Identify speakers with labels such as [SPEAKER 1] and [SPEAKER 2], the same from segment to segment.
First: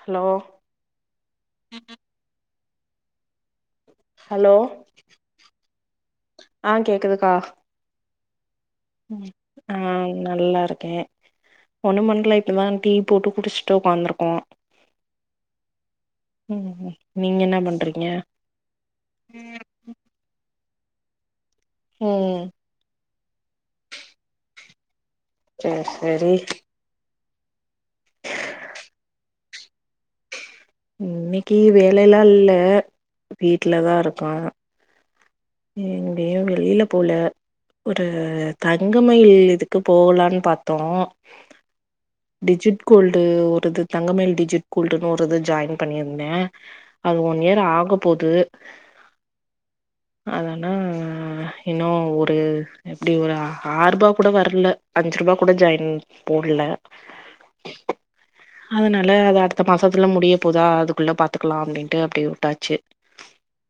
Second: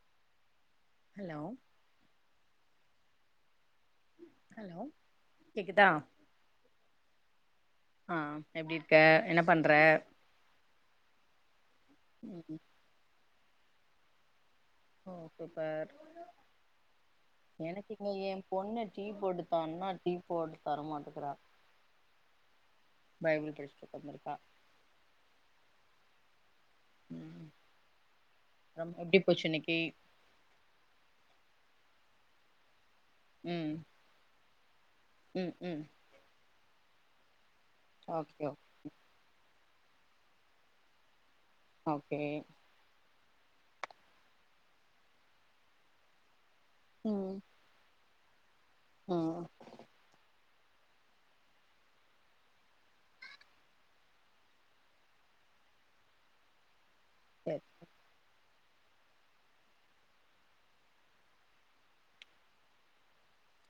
[SPEAKER 1] Hello
[SPEAKER 2] hello
[SPEAKER 1] hello
[SPEAKER 2] கேக்குதா
[SPEAKER 1] ஆஹ் கேக்குதுக்கா
[SPEAKER 2] ஆஹ்
[SPEAKER 1] ஆஹ நல்லா இருக்கே ஒண்ணுபண்ணல
[SPEAKER 2] ம்
[SPEAKER 1] இப்பதா டீ போட்டு குடிச்சுட் டு உக்காந்துருக்கோ
[SPEAKER 2] ஓ சூப்பர்
[SPEAKER 1] ம் நீங்க என்ன பண்றீங்க
[SPEAKER 2] எனக்கிங்க ஏ பொண்ணு டீ போடுத்தான்னா டீ போட தரமாட்டிக்குறா
[SPEAKER 1] ம்
[SPEAKER 2] பைபிள் படிச்சுட்டு உக்காந்துருக்கா
[SPEAKER 1] சேரி சேரி
[SPEAKER 2] உம் எ எப்படி போச்சு இன்னைக்கு
[SPEAKER 1] இன்னைக்கு வேலைல்லா இல்ல
[SPEAKER 2] ம்
[SPEAKER 1] வீட்டு்லதா இருக்கோ
[SPEAKER 2] ம் ம்
[SPEAKER 1] எங்கயும் வெளி போல ஒரு
[SPEAKER 2] ஓகே
[SPEAKER 1] தங்கமயில் இ க்கு போலான்னு பாத்தோ
[SPEAKER 2] ஓகே
[SPEAKER 1] ட்டு ஒருது தங்கமயில் டிஜிட் கோல்டுனு ஒரு இது ஜாயின் பண்ணிர்ன அது ஒன் இயர் ஆகு போது
[SPEAKER 2] ஆஹ்
[SPEAKER 1] அதனா இன்னு ஒரு எப்டி ஒரு ஆற் ரூபா கூட வர்ல அஞ்சு ரூபா கூட ஜாயின் போடல
[SPEAKER 2] தேர்
[SPEAKER 1] அதனால அது அடுத்த மாசத்துல முடிய போதா அதுக்குள்ள பாத்துக்கலா அப்டின்ட்டு அப்டி உட்டாச்சு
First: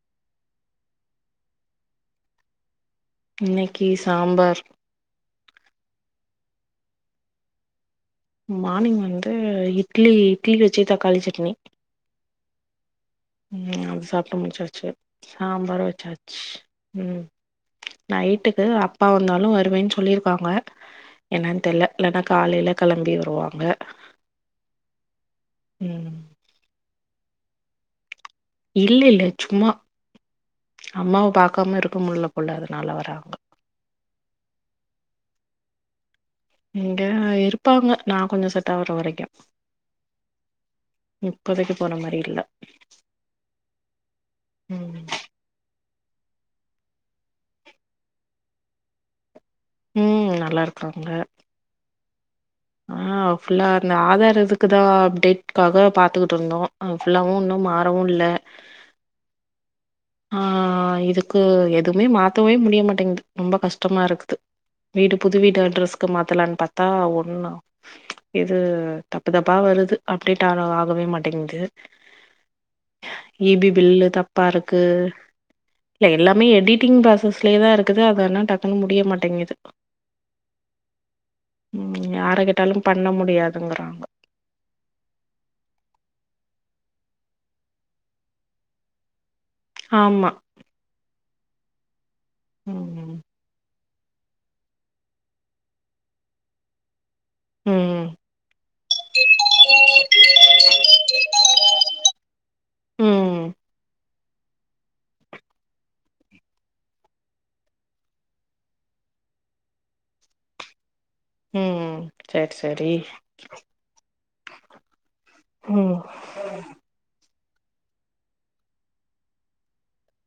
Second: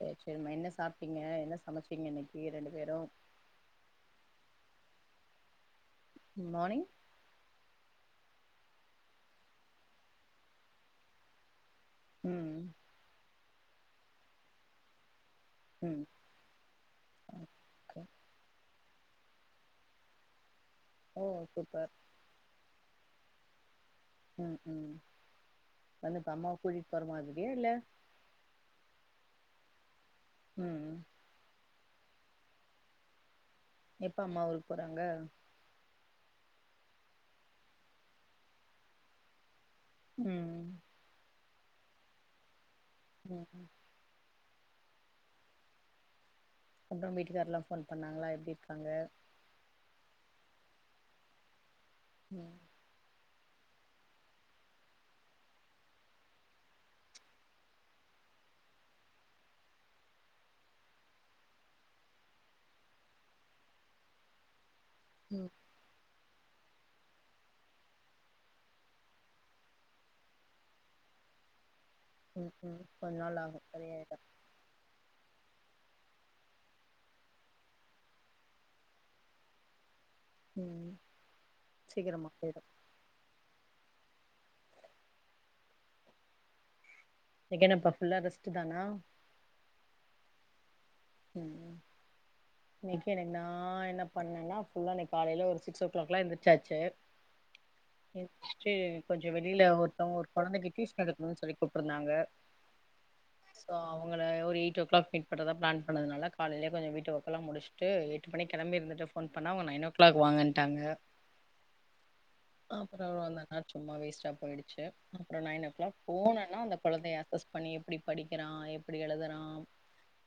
[SPEAKER 2] சேரி சேரிம்மா என்ன சாப்பிடீக என்ன சமச்சேங்க இன்னக்கி ரெண்டு பேரு
[SPEAKER 1] இன்னைக்கி சாம்பார்
[SPEAKER 2] மானிங்
[SPEAKER 1] மானிங் வந்து இட்லி இட்லி வச்சி தக்காளி சட்னி
[SPEAKER 2] ம்
[SPEAKER 1] உம் அது சாப்டு முடிசாச்சு சாம்பார்
[SPEAKER 2] ம்
[SPEAKER 1] வச்சாச் உம் நைட்டுக்கு அப் அப்பா வந்தாலு வருவேன் சொல்லியிருப்பாங்க
[SPEAKER 2] ஓ
[SPEAKER 1] என்னன் தெர்ல
[SPEAKER 2] சூப்பர்
[SPEAKER 1] ல்லடா காலே களம்பி வருவாக
[SPEAKER 2] ம் ம்
[SPEAKER 1] ம்
[SPEAKER 2] வந்து இப்ப அம்மாயுகு ஒருமாதிரியே இல்ல
[SPEAKER 1] இல்ல இல்ல சும்மா
[SPEAKER 2] ம்
[SPEAKER 1] அம்மாவ பாக்காம இரு முடில போல அதனால வராங்க
[SPEAKER 2] எப்போ அம்மா ஊருக்கு போறாங்க
[SPEAKER 1] இங்க இருப்பாங்க நா கொஞ்சோ செட் ஆவற வரைக்கும்
[SPEAKER 2] ம்
[SPEAKER 1] இப்போதைக்கு போற மாரி இல்ல
[SPEAKER 2] ம்
[SPEAKER 1] உம்
[SPEAKER 2] அப்றோம் வீட்டுக்கார்லா ஃபோன் பண்ணாங்ளா எப்டி இருக்காங்க
[SPEAKER 1] ம் நல்லா இருக்காங்க
[SPEAKER 2] ம்
[SPEAKER 1] ஆ ஃபுல்லா அந்த ஆதார் இதுக்குதா அப்டேட்காக பாத்துக்கிட்டு இருந்தோ அங் ஃபுல்லாவு இன்னு மாறவு இல்ல ஆ இதுக்கு எதுவுமே மாத்தவே முடிய மாட்டேங்து ரொம்ப கஷ்டமா இருக்குது வீடு புது
[SPEAKER 2] ம்
[SPEAKER 1] வீடு அட்ரஸ்க்கு மாத்தலான் பாத் தா ஒண்ணா இது தப்பு தப்பா வருது அப்டேட்டு ஆக ஆகவே மாட்டேங்குது
[SPEAKER 2] ம் ம் கொஞ்ச நாள்
[SPEAKER 1] இ
[SPEAKER 2] ஆகும்
[SPEAKER 1] பி பில்லு
[SPEAKER 2] சரியாயிடும்
[SPEAKER 1] தப்பா இருக்கு இல்ல எல்லாமே எடிட்டிங் ப்ராசஸ்லயே தா இருக்குது அதனா டக்குனு முடிய மாட்டேங்குது
[SPEAKER 2] உம்
[SPEAKER 1] ம்
[SPEAKER 2] சீக்கரம்மா
[SPEAKER 1] யார
[SPEAKER 2] போயிடு
[SPEAKER 1] கேட்டாலு பண்ண முடியாதுங்குறாங்க
[SPEAKER 2] இன்னைக்கென்னப்பா ஃபுல்லா ரெஸ்ட் தானா
[SPEAKER 1] ஆமா
[SPEAKER 2] ம் இன்னைக்கு
[SPEAKER 1] ம்
[SPEAKER 2] எனக்கு நா என்ன பண்ணன்னா ஃபுல்லா இன்னைக்கி காலைல ஒரு சிக்ஸ் ஓ க்ளாக்லா எந்திரிச்சாச்சு
[SPEAKER 1] ம்
[SPEAKER 2] எந்துர்ச்ட்டு கொஞ்சோ வெளில ஒருத்தவுங்க ஒரு கொழந்தைக்கி ட்யூசன் எடுக்கணுனு சொல்லி கூப்ட்ருந்தாங்க
[SPEAKER 1] ம்
[SPEAKER 2] சோ அவுங்கள ஒரு எயிட்ஓ க்ளாக் மீட் பண்றதா ப்ளான் பண்ணதுனால காலைலயே கொஞ்சோ வீட்டு வர்க்லா முடிச்ட்டு எட்டு மணிக்கு கெளம்பி இருந்துட்டு ஃபோன் பண்ணா அவுங்க நைன் ஓ கிளாக் வாங்கன்ட்டாங்க
[SPEAKER 1] ம் சேரி சேரி
[SPEAKER 2] அப்புறோ அவ்ள நேர சும்மா வேஸ்ட்டா போயிடுச்சு அப்புறோ நைன் ஓ க்ளாக்
[SPEAKER 1] ம்
[SPEAKER 2] போனன்னோ அந்த கொழந்தை பண்ணி எப்டி படிக்கிறா எப்டி எழுதுறா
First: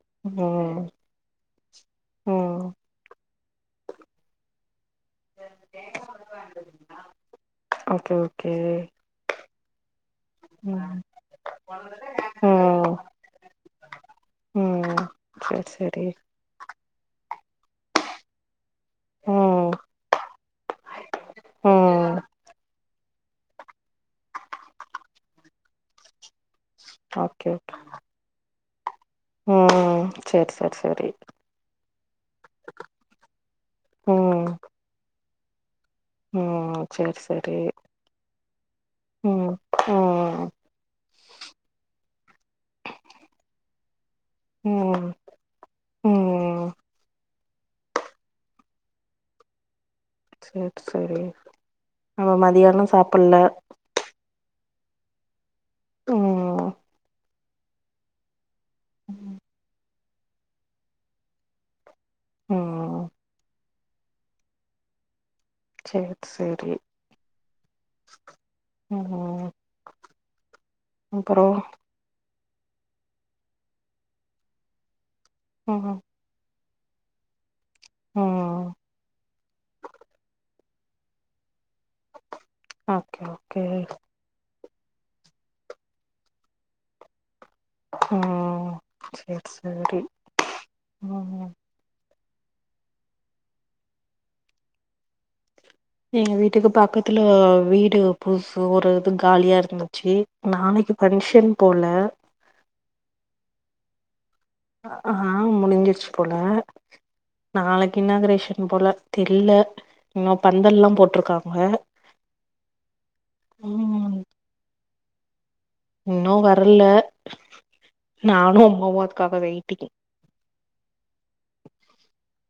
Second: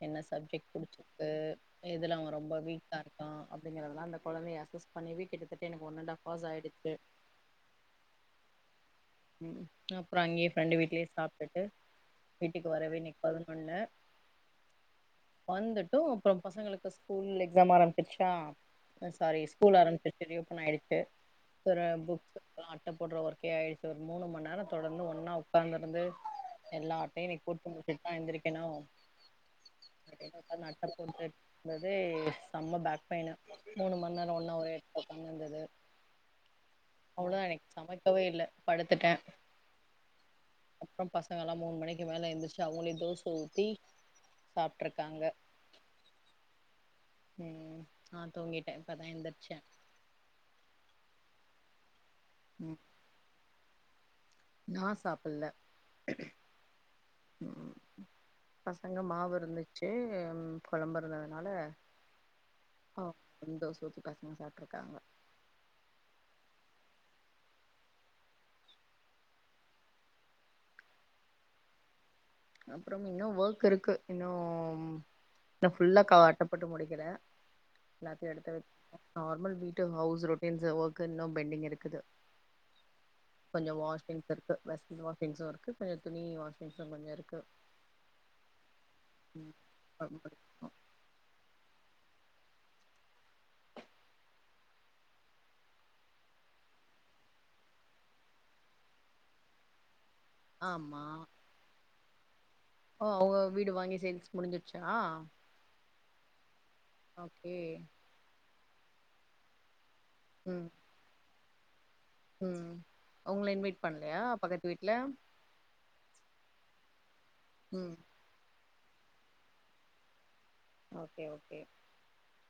[SPEAKER 2] என்ன சப்ஜெக்ட்
[SPEAKER 1] ம்
[SPEAKER 2] புடிச்சிருக்கு எதுல அவன் ரொம்ப
[SPEAKER 1] ம்
[SPEAKER 2] வீக்கா இருக்கா அப்டிங்கிறதெல்லா அந்த கொழந்தைய அசஸ் பண்ணவே கிட்டத்தட்ட எனக்கு ஒன் அன்டாஃப் ஹார்ஸ் ஆயிடுச்சு
[SPEAKER 1] ஓகே ஓகே
[SPEAKER 2] உம் அப்புறோ அங்கயே ஃப்ரெண்டு
[SPEAKER 1] ம்
[SPEAKER 2] வீட்லயே சாப்டுட்டு வீட்டுக்கு
[SPEAKER 1] ம்
[SPEAKER 2] வரவே இன்னக்கி பதனொன்னு
[SPEAKER 1] ம் சேரி சேரி
[SPEAKER 2] வந்துட்டும் அப்புறோ பசங்களுக்கு ஸ்கூல் எக்ஸாம் ஆரம்ப்சிடுச்சா சாரி
[SPEAKER 1] ம்
[SPEAKER 2] ஸ்கூல் ஆரம்சிடுச்சு ரீஓப்பன் ஆயிடுச்சு சோ
[SPEAKER 1] ம்
[SPEAKER 2] புக்குக்லா அட்ட ட போடற ஒர்க்கே ஆயிடு ஒரு மூணு மண் நேர தொடர்ந்து ஒன்னா உக்காந்துருந்து எல்லா ஆட்டையு இன்னைக்கு
[SPEAKER 1] ஓகே
[SPEAKER 2] போட்டு
[SPEAKER 1] ஓகே
[SPEAKER 2] முடிசிட்டுதா எந்திரி என்னாவ்
[SPEAKER 1] ம் சேரி சேரி
[SPEAKER 2] அட்ட
[SPEAKER 1] சேரி
[SPEAKER 2] போட்டுந்ததே செம்ம பேக் பெயின் மூணு மண் நேரம்
[SPEAKER 1] ம்
[SPEAKER 2] ஒண்ணா ஒரே எடத்துல ஒக்கா என்னந்தது
[SPEAKER 1] ம் சேரி சேரி
[SPEAKER 2] படுத்துட்ட
[SPEAKER 1] ம் ம்
[SPEAKER 2] அப்றோ பசங்கல்லா மூணு மணிக் கி மேல எந்திரிசிட்டு அவுங்களே தோச ஊத்தி
[SPEAKER 1] ம்
[SPEAKER 2] சாப்ட்ருக்காங்க
[SPEAKER 1] ம்
[SPEAKER 2] உம் நா தூங்கிட்ட இப்பதா எந்திரிச்ச
[SPEAKER 1] சேரி சேரி அவ மதியானொ சாப்பில்ல
[SPEAKER 2] நா சாப்பில்ல
[SPEAKER 1] ம்ம்ம்
[SPEAKER 2] ம் பசங்க மாவு இருந்துச் கே கொழம்பு இருந்ததுனால
[SPEAKER 1] ம்
[SPEAKER 2] ஆ சந்தோஷோ தூக்கி பசங்க சாப்ட்டுருக்காங்க
[SPEAKER 1] செரி செரி ம் அப்றோ
[SPEAKER 2] அப்றம் இன்னோ வோக் இருக்கு இன்னூ ந்த
[SPEAKER 1] ம்
[SPEAKER 2] ஃபுல்லா காட்டம் போட்டு முடிக்கிற எல்லாத்தையு எடுத்து
[SPEAKER 1] ம்
[SPEAKER 2] நார்மல் வீட்டு ஹவுஸ் ரொட் மீன்ஸ் ஓக்கு இன்னூ பெண்டிங் இருக்
[SPEAKER 1] ஓக்கே ஓக்கே
[SPEAKER 2] வெஸில் வாஷிங்ஸூ இருக்கு [unintelligible] துணி வாஷிங்ஸூ கொஞ்சோ இருக்
[SPEAKER 1] ம்
[SPEAKER 2] ம்
[SPEAKER 1] செர்சேரி ம் எங்க வீட்டுக்கு பக்கத்துல வீடு புதுசு ஒரு இது காலியா இருந்துச்சு நாளைக்கு
[SPEAKER 2] ஆமா
[SPEAKER 1] பங்க்ஷன் போல
[SPEAKER 2] ஓ அவுங்க வீடு வாங்கி சேல்ஸ் முடிஞ்சிருச்சா
[SPEAKER 1] ஆ முடிஞ்சிருச்சு போல
[SPEAKER 2] ஓகே
[SPEAKER 1] நாளைக்கு இனாகிரேஷன் இ போல தெரில ணோ
[SPEAKER 2] ம்
[SPEAKER 1] பந்தல்லா போட்ருக்கா
[SPEAKER 2] ம் உங்ள இன்வைட் பண்லையா பக்கத்து வீட் இல
[SPEAKER 1] ன்னோ வர்ல
[SPEAKER 2] ம்
[SPEAKER 1] நானோ [unintelligible] வெய்ட்டிங்
[SPEAKER 2] ஓகே ஓகே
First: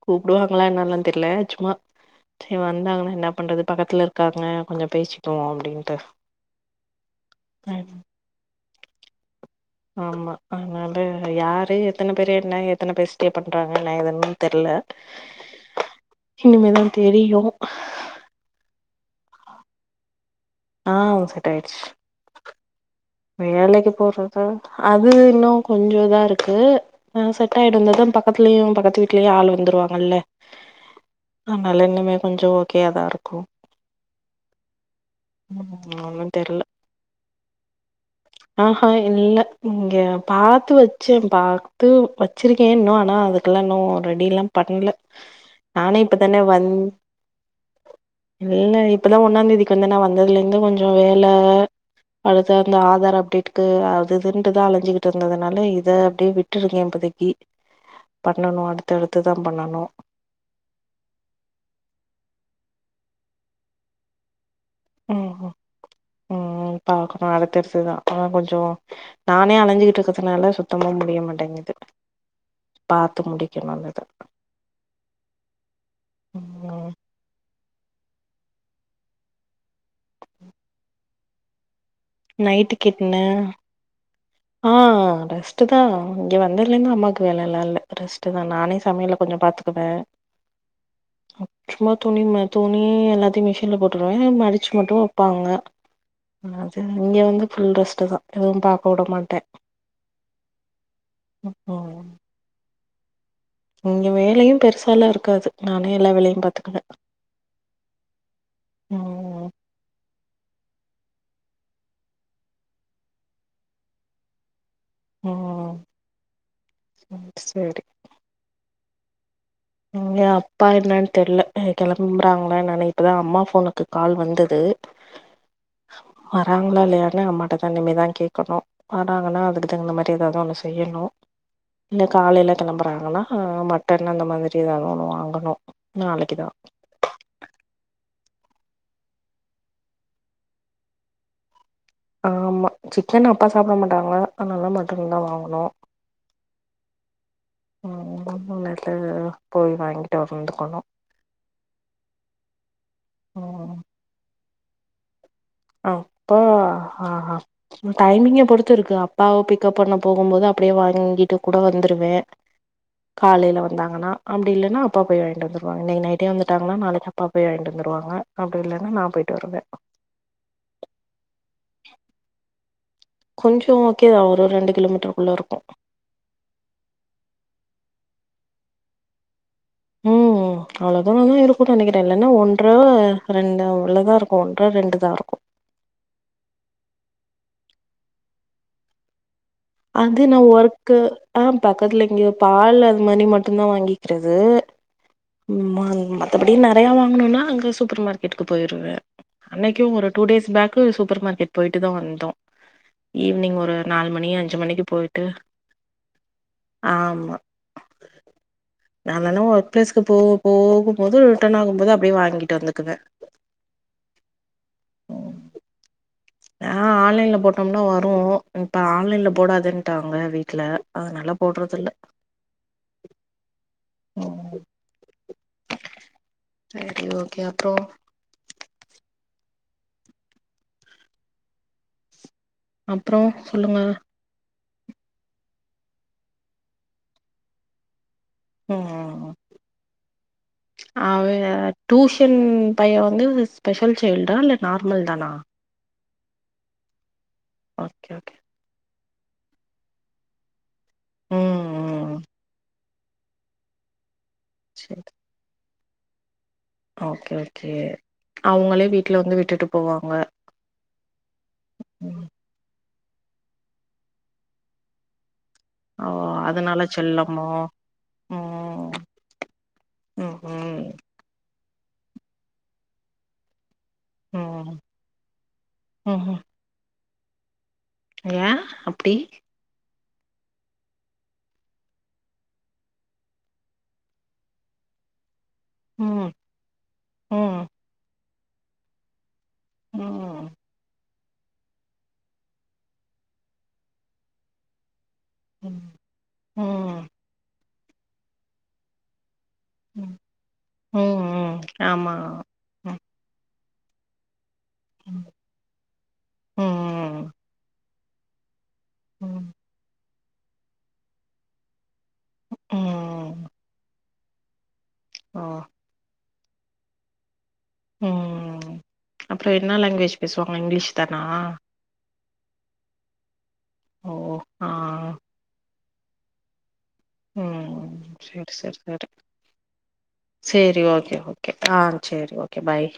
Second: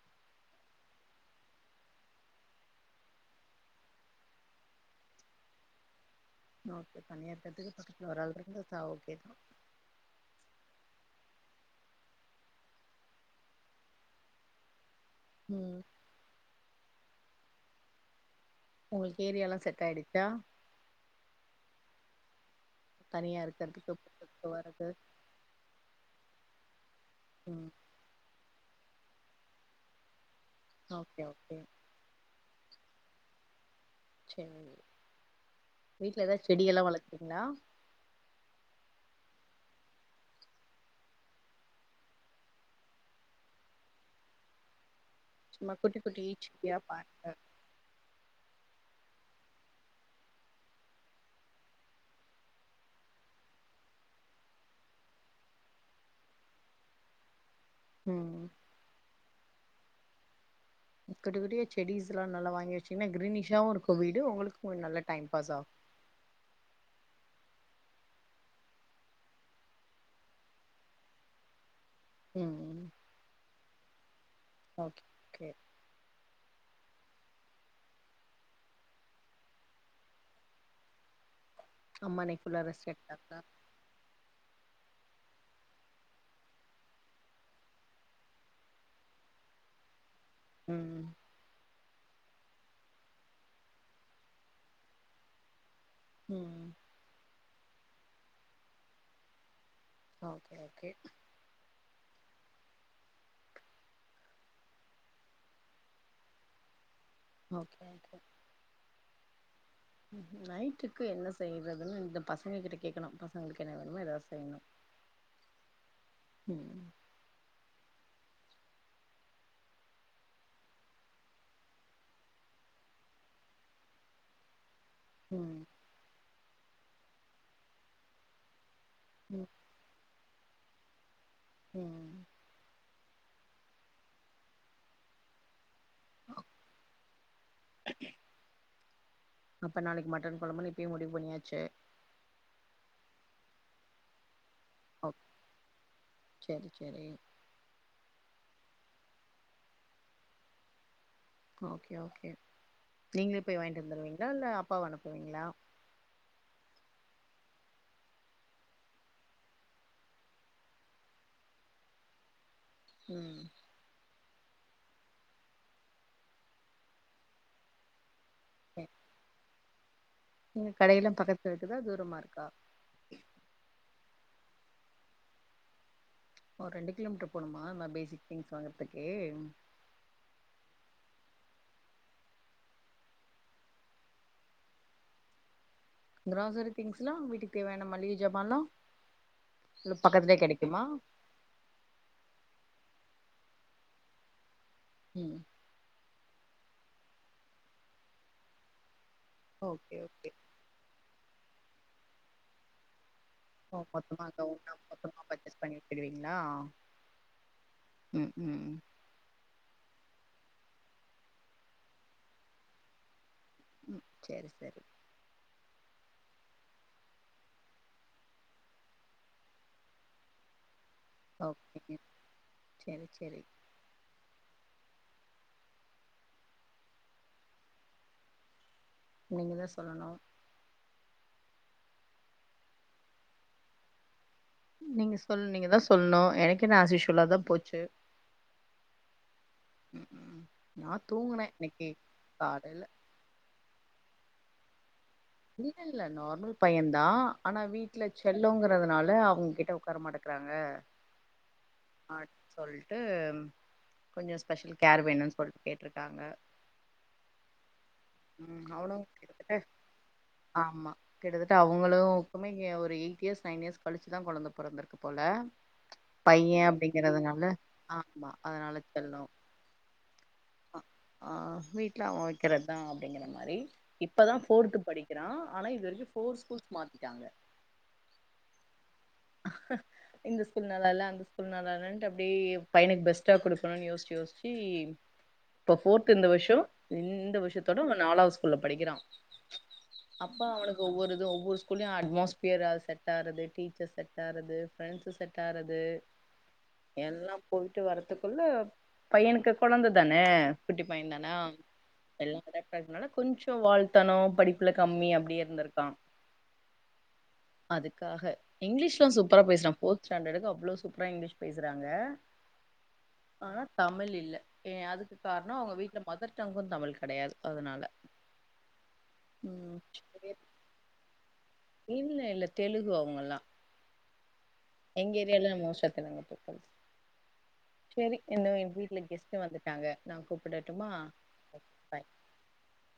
[SPEAKER 1] கூப்டுவாங்ளா என்னலா தெர்ல சும்மா சே வந்தாங்கன்னா என்ன பண்றது பக்கத்ல இருக்காங்க கொஞ்சோ பேசிக்குவோ அப்டின்ட்டு
[SPEAKER 2] ஓகே தனியாற்கர்துக்கு பக்கத்ல வராள் இருந்த சா ஓகே தா
[SPEAKER 1] ஆம்மா அனால யாரு எத்தன பேரு என்ன எத்தன பெஸ்டி பண்றாங்க ந எதுன் தெர்ல
[SPEAKER 2] ம்
[SPEAKER 1] இனிமேதா தெரியோ
[SPEAKER 2] உங்கள்க் ஏரியாலா செட் ஆயிடுச்சா
[SPEAKER 1] ஆ செட் அய்ட்ச்
[SPEAKER 2] தனியா
[SPEAKER 1] வேலைக்கு
[SPEAKER 2] இருக்கறதுக்கு
[SPEAKER 1] போறது
[SPEAKER 2] போறதுக்கு வர்றது
[SPEAKER 1] அது இன்னோ கொஞ்சோ தா இருக் கு ஆ செட்
[SPEAKER 2] ம்
[SPEAKER 1] அய்டோ இந்ததா பக்கத் வீட்லயு பக்கத்து வீட்லயு ஆள் வந்துருவாங்கல்ல
[SPEAKER 2] ஓகே ஓகே
[SPEAKER 1] கொஞ்சொ ஓகேயாதா இருக்கு
[SPEAKER 2] சேரி
[SPEAKER 1] ம்
[SPEAKER 2] வீட்ல
[SPEAKER 1] ஒன்னு
[SPEAKER 2] எதா
[SPEAKER 1] தெர்ல
[SPEAKER 2] செடியெல்லா வளத் ங்ளா
[SPEAKER 1] ஆஹா இல்ல இங்க பாத்து வச்சே பாத்து வச்சிருக்கே இன்னு ஆனா அதுக்குல்லா இன்னு ரெடில்லா பண்ல
[SPEAKER 2] சும்மா
[SPEAKER 1] நானே
[SPEAKER 2] குட்டிக் குட்டி
[SPEAKER 1] இப்பதானே
[SPEAKER 2] செடியா
[SPEAKER 1] வந்
[SPEAKER 2] பாத்த
[SPEAKER 1] இல்ல இப்பதா ஒன்னாந்தேதிக்கு வந்தனா வந்ததுலேந்து கொஞ்சொ வேல அடுத்து அந்த ஆதார அப் டேட்க்கு அது இதுன்ட்டுதா அலஞ்சிக்கிட்ருந்ததுனால இத அப்டியே விட்டுருங்க இப்பதிக்கி
[SPEAKER 2] ம்
[SPEAKER 1] பண்ணணு அடுத்தடுத் துதா பண்ணணு
[SPEAKER 2] குட்டி குட்டியா செடீஸ்ல்லா நல்லா வாங்கி வச்சீங்கன்னா கிரீனிஷாவு இருக்கு வீடு உங்களுக்கு கு நல்லா டயம்பாஸ் ஆகு
[SPEAKER 1] அ அடுத்தடுத்துதா ஆ கொஞ்சொ நானே அழஞ்சிக்கிட்ருக்குறதுனால சுத்தமா முடிய மாட்டேங்குது
[SPEAKER 2] ம் ம்
[SPEAKER 1] கே நல்லதா
[SPEAKER 2] ஓகே ஓகே
[SPEAKER 1] ம்
[SPEAKER 2] அம்மானை குள்ளார ரெஸ்ட்
[SPEAKER 1] நைட்டுக்கு என்ன
[SPEAKER 2] எடுத்தாக்க
[SPEAKER 1] ஆ ரெஸ்ட்டுதா இங்க வந்ததுலேந்து அம்மாவுக்கு வேலேலா இல்ல ரெஸ்ட்டுதா நானே சமையல கொஞ்சொ பாத்துக்குவே
[SPEAKER 2] உம் ம்
[SPEAKER 1] சும்மா துணி ம துணி எல்லாத்தையு மிஷின்ல போட்ருவே மடிச்சி மட்டு வெப்பாங்க
[SPEAKER 2] ம்
[SPEAKER 1] என்னாது இங்க வந்து ஃபுல் ரெஸ்ட்டுதா எதுவு பாக்க உட மாட் ட
[SPEAKER 2] ஓகே ஓகே
[SPEAKER 1] ம் இங்க வேலையு பெருசாலா இருக்காது நானே எல்லா வேலையு பாத்துக்குவே
[SPEAKER 2] ஓகே கே
[SPEAKER 1] ம்
[SPEAKER 2] நைட்டுக்கு என்ன செய்றதுன்னு இந்த பசங்கக்கிட்ட கேக்கணு பசங்களுக்கு என்ன வேணுமோ எதாவ் செய்ணு
[SPEAKER 1] ஓ சேர் சேரி இங்க அப்பா என்னான் தெர்ல கெளம்புறாங்களா என்னான்னே இப்பதா அம்மா ஃபோனுக்கு கால் வந்தது
[SPEAKER 2] ம்
[SPEAKER 1] வராங்களா இல்லையானு அம்மாட்டதா இனிமேதா கேக்கணு வராங்கனா
[SPEAKER 2] ம்
[SPEAKER 1] அதுக்கு தகுந்தமா எதாது ஒன்னு செய்யணு இல்ல
[SPEAKER 2] ம்
[SPEAKER 1] காலைல கெளம்ப றாங்கனா மட்டனு அந்த மாதி எதனாலு ஒன்னு வாங்கணு நாளைக்குதா
[SPEAKER 2] அப்ப நாளைக்கு மட்டன் கொழம்புனு இப்பயே முடிவு பண்ணியாச்சு
[SPEAKER 1] ஆமா சிக்கன் அப்பா சாப்ட மாட்டாங்க அதுனால
[SPEAKER 2] ஓ
[SPEAKER 1] மட்டன் தா வாங்கணு
[SPEAKER 2] செரி செரி
[SPEAKER 1] [unintelligible] போய் வாங்கிட்டு வந்துக்கணு
[SPEAKER 2] ஓகே ஓகே நீங்களே போய்
[SPEAKER 1] ம்
[SPEAKER 2] வாங்கிட்டு வந்துருவீங்களா இல்ல அப் அப்பாவ அனுப்புவீங்ளா
[SPEAKER 1] அப்பா அஹா டைமிங்க பொறுத்து இருக்கு அப்பாவ பிக்கப் பண்ண போகும் போது அப்படியே வாங்கிட்டு கூட வந்துருவே
[SPEAKER 2] ம்
[SPEAKER 1] காலைல வந்தாங்கன்னா அப்டி இல்லனா அப்பா போய் வாங்கிட்டு வந்துருவாங்க இன்னைக்கு நைட்டே வந்துட்டாங்கனா நாளைக்கு அப்பா போய் வாங்கிட்டு வந்துருவாங்க அப்டி இல்லனா நா போயிட்டு வருவே
[SPEAKER 2] நீங்க கடையெல்லா பக்கத்துல இருக்குதா தூரமா இருக்கா
[SPEAKER 1] கொஞ்சோ ஓகே தா ஒரு ரெண்டு கிலோமீட்டருக்குள்ள இருக்கும்
[SPEAKER 2] ஓ ரெண்டு கிலோமீட்ரு போணுமா நா பேசிக் திங்ஸ் வாங்கறதுக்கே
[SPEAKER 1] ம்ம் அவ்ளோ தூரம் தா இருக்கும்னு நெனைக்கிறே இல்லன்னா ஒன்ற ரெண்டு அவ்ளதா இருக்கும் ஒன்ற ரெண்டுதா இருக்கும்
[SPEAKER 2] கிராசரி திங்ஸ்லா வீட்டுக்கு தேவையான மளிகை ஜாமான்லா இல்ல
[SPEAKER 1] அது நா
[SPEAKER 2] பக்கத்துலயே கெடைக்குமா
[SPEAKER 1] ஒர்க்கு ஆஹ் பக்கத்துல இங்கயே பால் அது மணி மட்டு தா வாங்கிக்கறது ம் [unintelligible] மத்தபடி நெறையா வாங்கணும்னா அங்க சூப்பர் மார்க்கெட்டுக்கு போயிருவேன் அன்னைக்கும்
[SPEAKER 2] ஓகே
[SPEAKER 1] ஒரு two
[SPEAKER 2] okay
[SPEAKER 1] days back super market போய்ட்டு தான் வந்தோம் ஈவ்னிங் ஒரு
[SPEAKER 2] ஓ
[SPEAKER 1] நாலு
[SPEAKER 2] மொத்தமா
[SPEAKER 1] மணி
[SPEAKER 2] அங்க
[SPEAKER 1] அஞ்சு
[SPEAKER 2] ஒன்னா
[SPEAKER 1] மணிக்கு
[SPEAKER 2] மொத்தமா
[SPEAKER 1] போய்ட்டு
[SPEAKER 2] பர்ச்சேஸ் பண்ணி வச்சிடுவீங்களா
[SPEAKER 1] ஆஹ்
[SPEAKER 2] ம் ம்
[SPEAKER 1] [unintelligible] போ-போகும்போது ரிட்டர்ன் ஆகும் போது அப்டியே வாங்கிட்டு வந்துக்குவேன்
[SPEAKER 2] ம்ம் செரி செரி
[SPEAKER 1] ம் ஆ ஆன்லைன்ல போட்டோம்னா வரும்.. இப்ப ஆன்லைன்ல போடாதன்ட்டாங்க வீட்ல அதனால போடுறதில்ல
[SPEAKER 2] ஓக்கே ச்செரி செரி
[SPEAKER 1] சரி ஓகே அப்றம்
[SPEAKER 2] நீங்க தா சொல்லணும்
[SPEAKER 1] அப்றம் சொல்லுங்க
[SPEAKER 2] நீங்க சொல்- நீங்க தான் சொல்ணும் எனக்கென்ன அஷ்யூஸ்வலாதான் போச்சு
[SPEAKER 1] ம்ம்..
[SPEAKER 2] ம்ஹ்ம். நான்
[SPEAKER 1] அவன்
[SPEAKER 2] தூங்குனேன் இன்னைக்கு
[SPEAKER 1] டூஷன்
[SPEAKER 2] காலைல.
[SPEAKER 1] பையன் வந்து ஸ்பெ ஸ்பெஷல் சைல்டா இல்ல நார்மல் தானா?
[SPEAKER 2] இல்ல, இல்ல நார்மல் பையன் தான்.. ஆனா வீட்ல
[SPEAKER 1] ஓகே ஓகே
[SPEAKER 2] செல்லோங்கறதுனால அவுங் கிட்ட ஒக்கார மாட்டேங்கிறாங்க
[SPEAKER 1] ம் ம்
[SPEAKER 2] ஆட் சொல் ட்டு கொஞ்ஜோ ஸ்பெஷல் கேர்
[SPEAKER 1] சரி
[SPEAKER 2] வேணுனு சொல்ட் கேட் இருக்காங்க
[SPEAKER 1] ஓகே ஓகே
[SPEAKER 2] ம்
[SPEAKER 1] அவுங்களே
[SPEAKER 2] அவனும்
[SPEAKER 1] வீட்ல வந்து
[SPEAKER 2] கிட்டத்தட்ட
[SPEAKER 1] விட்டுட்டு போவாங்க
[SPEAKER 2] ஆமா கிட்டத்தட்ட
[SPEAKER 1] ம்
[SPEAKER 2] அவுங்களுக்குமோ இங்க ஒரு எயிட் இயர்ஸ் நைன் இயர்ஸ் கழிச்சிதா கொழந்த பொறந்துருக்கு போல
[SPEAKER 1] ஓ
[SPEAKER 2] பையே
[SPEAKER 1] அதனால
[SPEAKER 2] அப்டிங்கறதுனால
[SPEAKER 1] செல்லமோ
[SPEAKER 2] ஆமா அதனால
[SPEAKER 1] ம்
[SPEAKER 2] செல்லோ
[SPEAKER 1] ம் ம்
[SPEAKER 2] ஆ வீட்ல அவெ வெக்கறது தா அப்டிங்கற மாரி இப்பதா
[SPEAKER 1] ம்
[SPEAKER 2] ஃபோர்த்து படி ஆ ஆனா இதுவரைக்கு ஃபோர்
[SPEAKER 1] ம்ஹூம்
[SPEAKER 2] ஸ்கூல் மார்க் விட்டாங்க
[SPEAKER 1] ஏ அப்டி
[SPEAKER 2] இந்த ஸ்கூல் நல்லால அந்த ஸ்கூல் நல்லாலன்ட்டு அப்டியே பையனுக்கு பெஸ்ட்டா குடுக்கணுனு யோஷ்ச்சி யோஷ்ச்சி இப்ப ஃபோர்த்
[SPEAKER 1] ம்
[SPEAKER 2] இந்த வருஷோ இந்த
[SPEAKER 1] ம்
[SPEAKER 2] வருஷத்தோட நாலாது ஸ்கூ உள்ள படிக்கிறா
[SPEAKER 1] ம்
[SPEAKER 2] அப்பா
[SPEAKER 1] ம்
[SPEAKER 2] அவனுக்கு ஒவ்வொரு ஒவ்வொரு ஸ்கூல்லயு அட்மாஸ்பியராது செட் ஆறது டீச்சர்ஸ் செட்றாது ஃப்ரெண்ஸஷ் செட்றாது
[SPEAKER 1] ம் ம்
[SPEAKER 2] எல்லா பொயிட்டு வரதுக்குள்ள பையனுக்கு கொழந்த தானே குட்டி பையே
[SPEAKER 1] ம்
[SPEAKER 2] தானே
[SPEAKER 1] ம் ஆமா
[SPEAKER 2] எல்லா
[SPEAKER 1] ம்
[SPEAKER 2] [inaudible] கொஞ்ஜோ வாழ்த்தனு படிப் உள்ள கம்மி
[SPEAKER 1] ம்
[SPEAKER 2] அப்டியே இருந்துருக்கா
[SPEAKER 1] ம்
[SPEAKER 2] அதுக் க்காக இங்லீஷ்லா சூப்பரா
[SPEAKER 1] ம்
[SPEAKER 2] பேஷ்றா போ ஸ்டேண்டடுக்கு அவ்ளோ சூப்பரா இங்லீஷ் பேசுறாங்க
[SPEAKER 1] ஓ
[SPEAKER 2] ஆனா தமிழில் இல்ல அதுக்கு காரணோ அவங்க வீட்ல மதர் அங்கும் தமிழ் கெடையாது அதனால
[SPEAKER 1] உம் அப்றோ என்ன
[SPEAKER 2] ம்
[SPEAKER 1] லேங்வேஜ்
[SPEAKER 2] சரி.
[SPEAKER 1] பேசுவாங்க இங்லீஷ் தானா
[SPEAKER 2] இல்ல இல்ல தெலுகு அவுங்கல்லா
[SPEAKER 1] ஓ அ
[SPEAKER 2] எங்க ஏரியால [unintelligible] நாங்க பிரிப்பேர் [inaudible]
[SPEAKER 1] ம் சேர் சேர் சேரி
[SPEAKER 2] கெஸ்ட் வந்துட்டாங்க நா
[SPEAKER 1] சேரி
[SPEAKER 2] கூப்பிடட்டுமா
[SPEAKER 1] ஓகே ஓகே ஆ
[SPEAKER 2] பாய்
[SPEAKER 1] சேரி ஓகே பாய்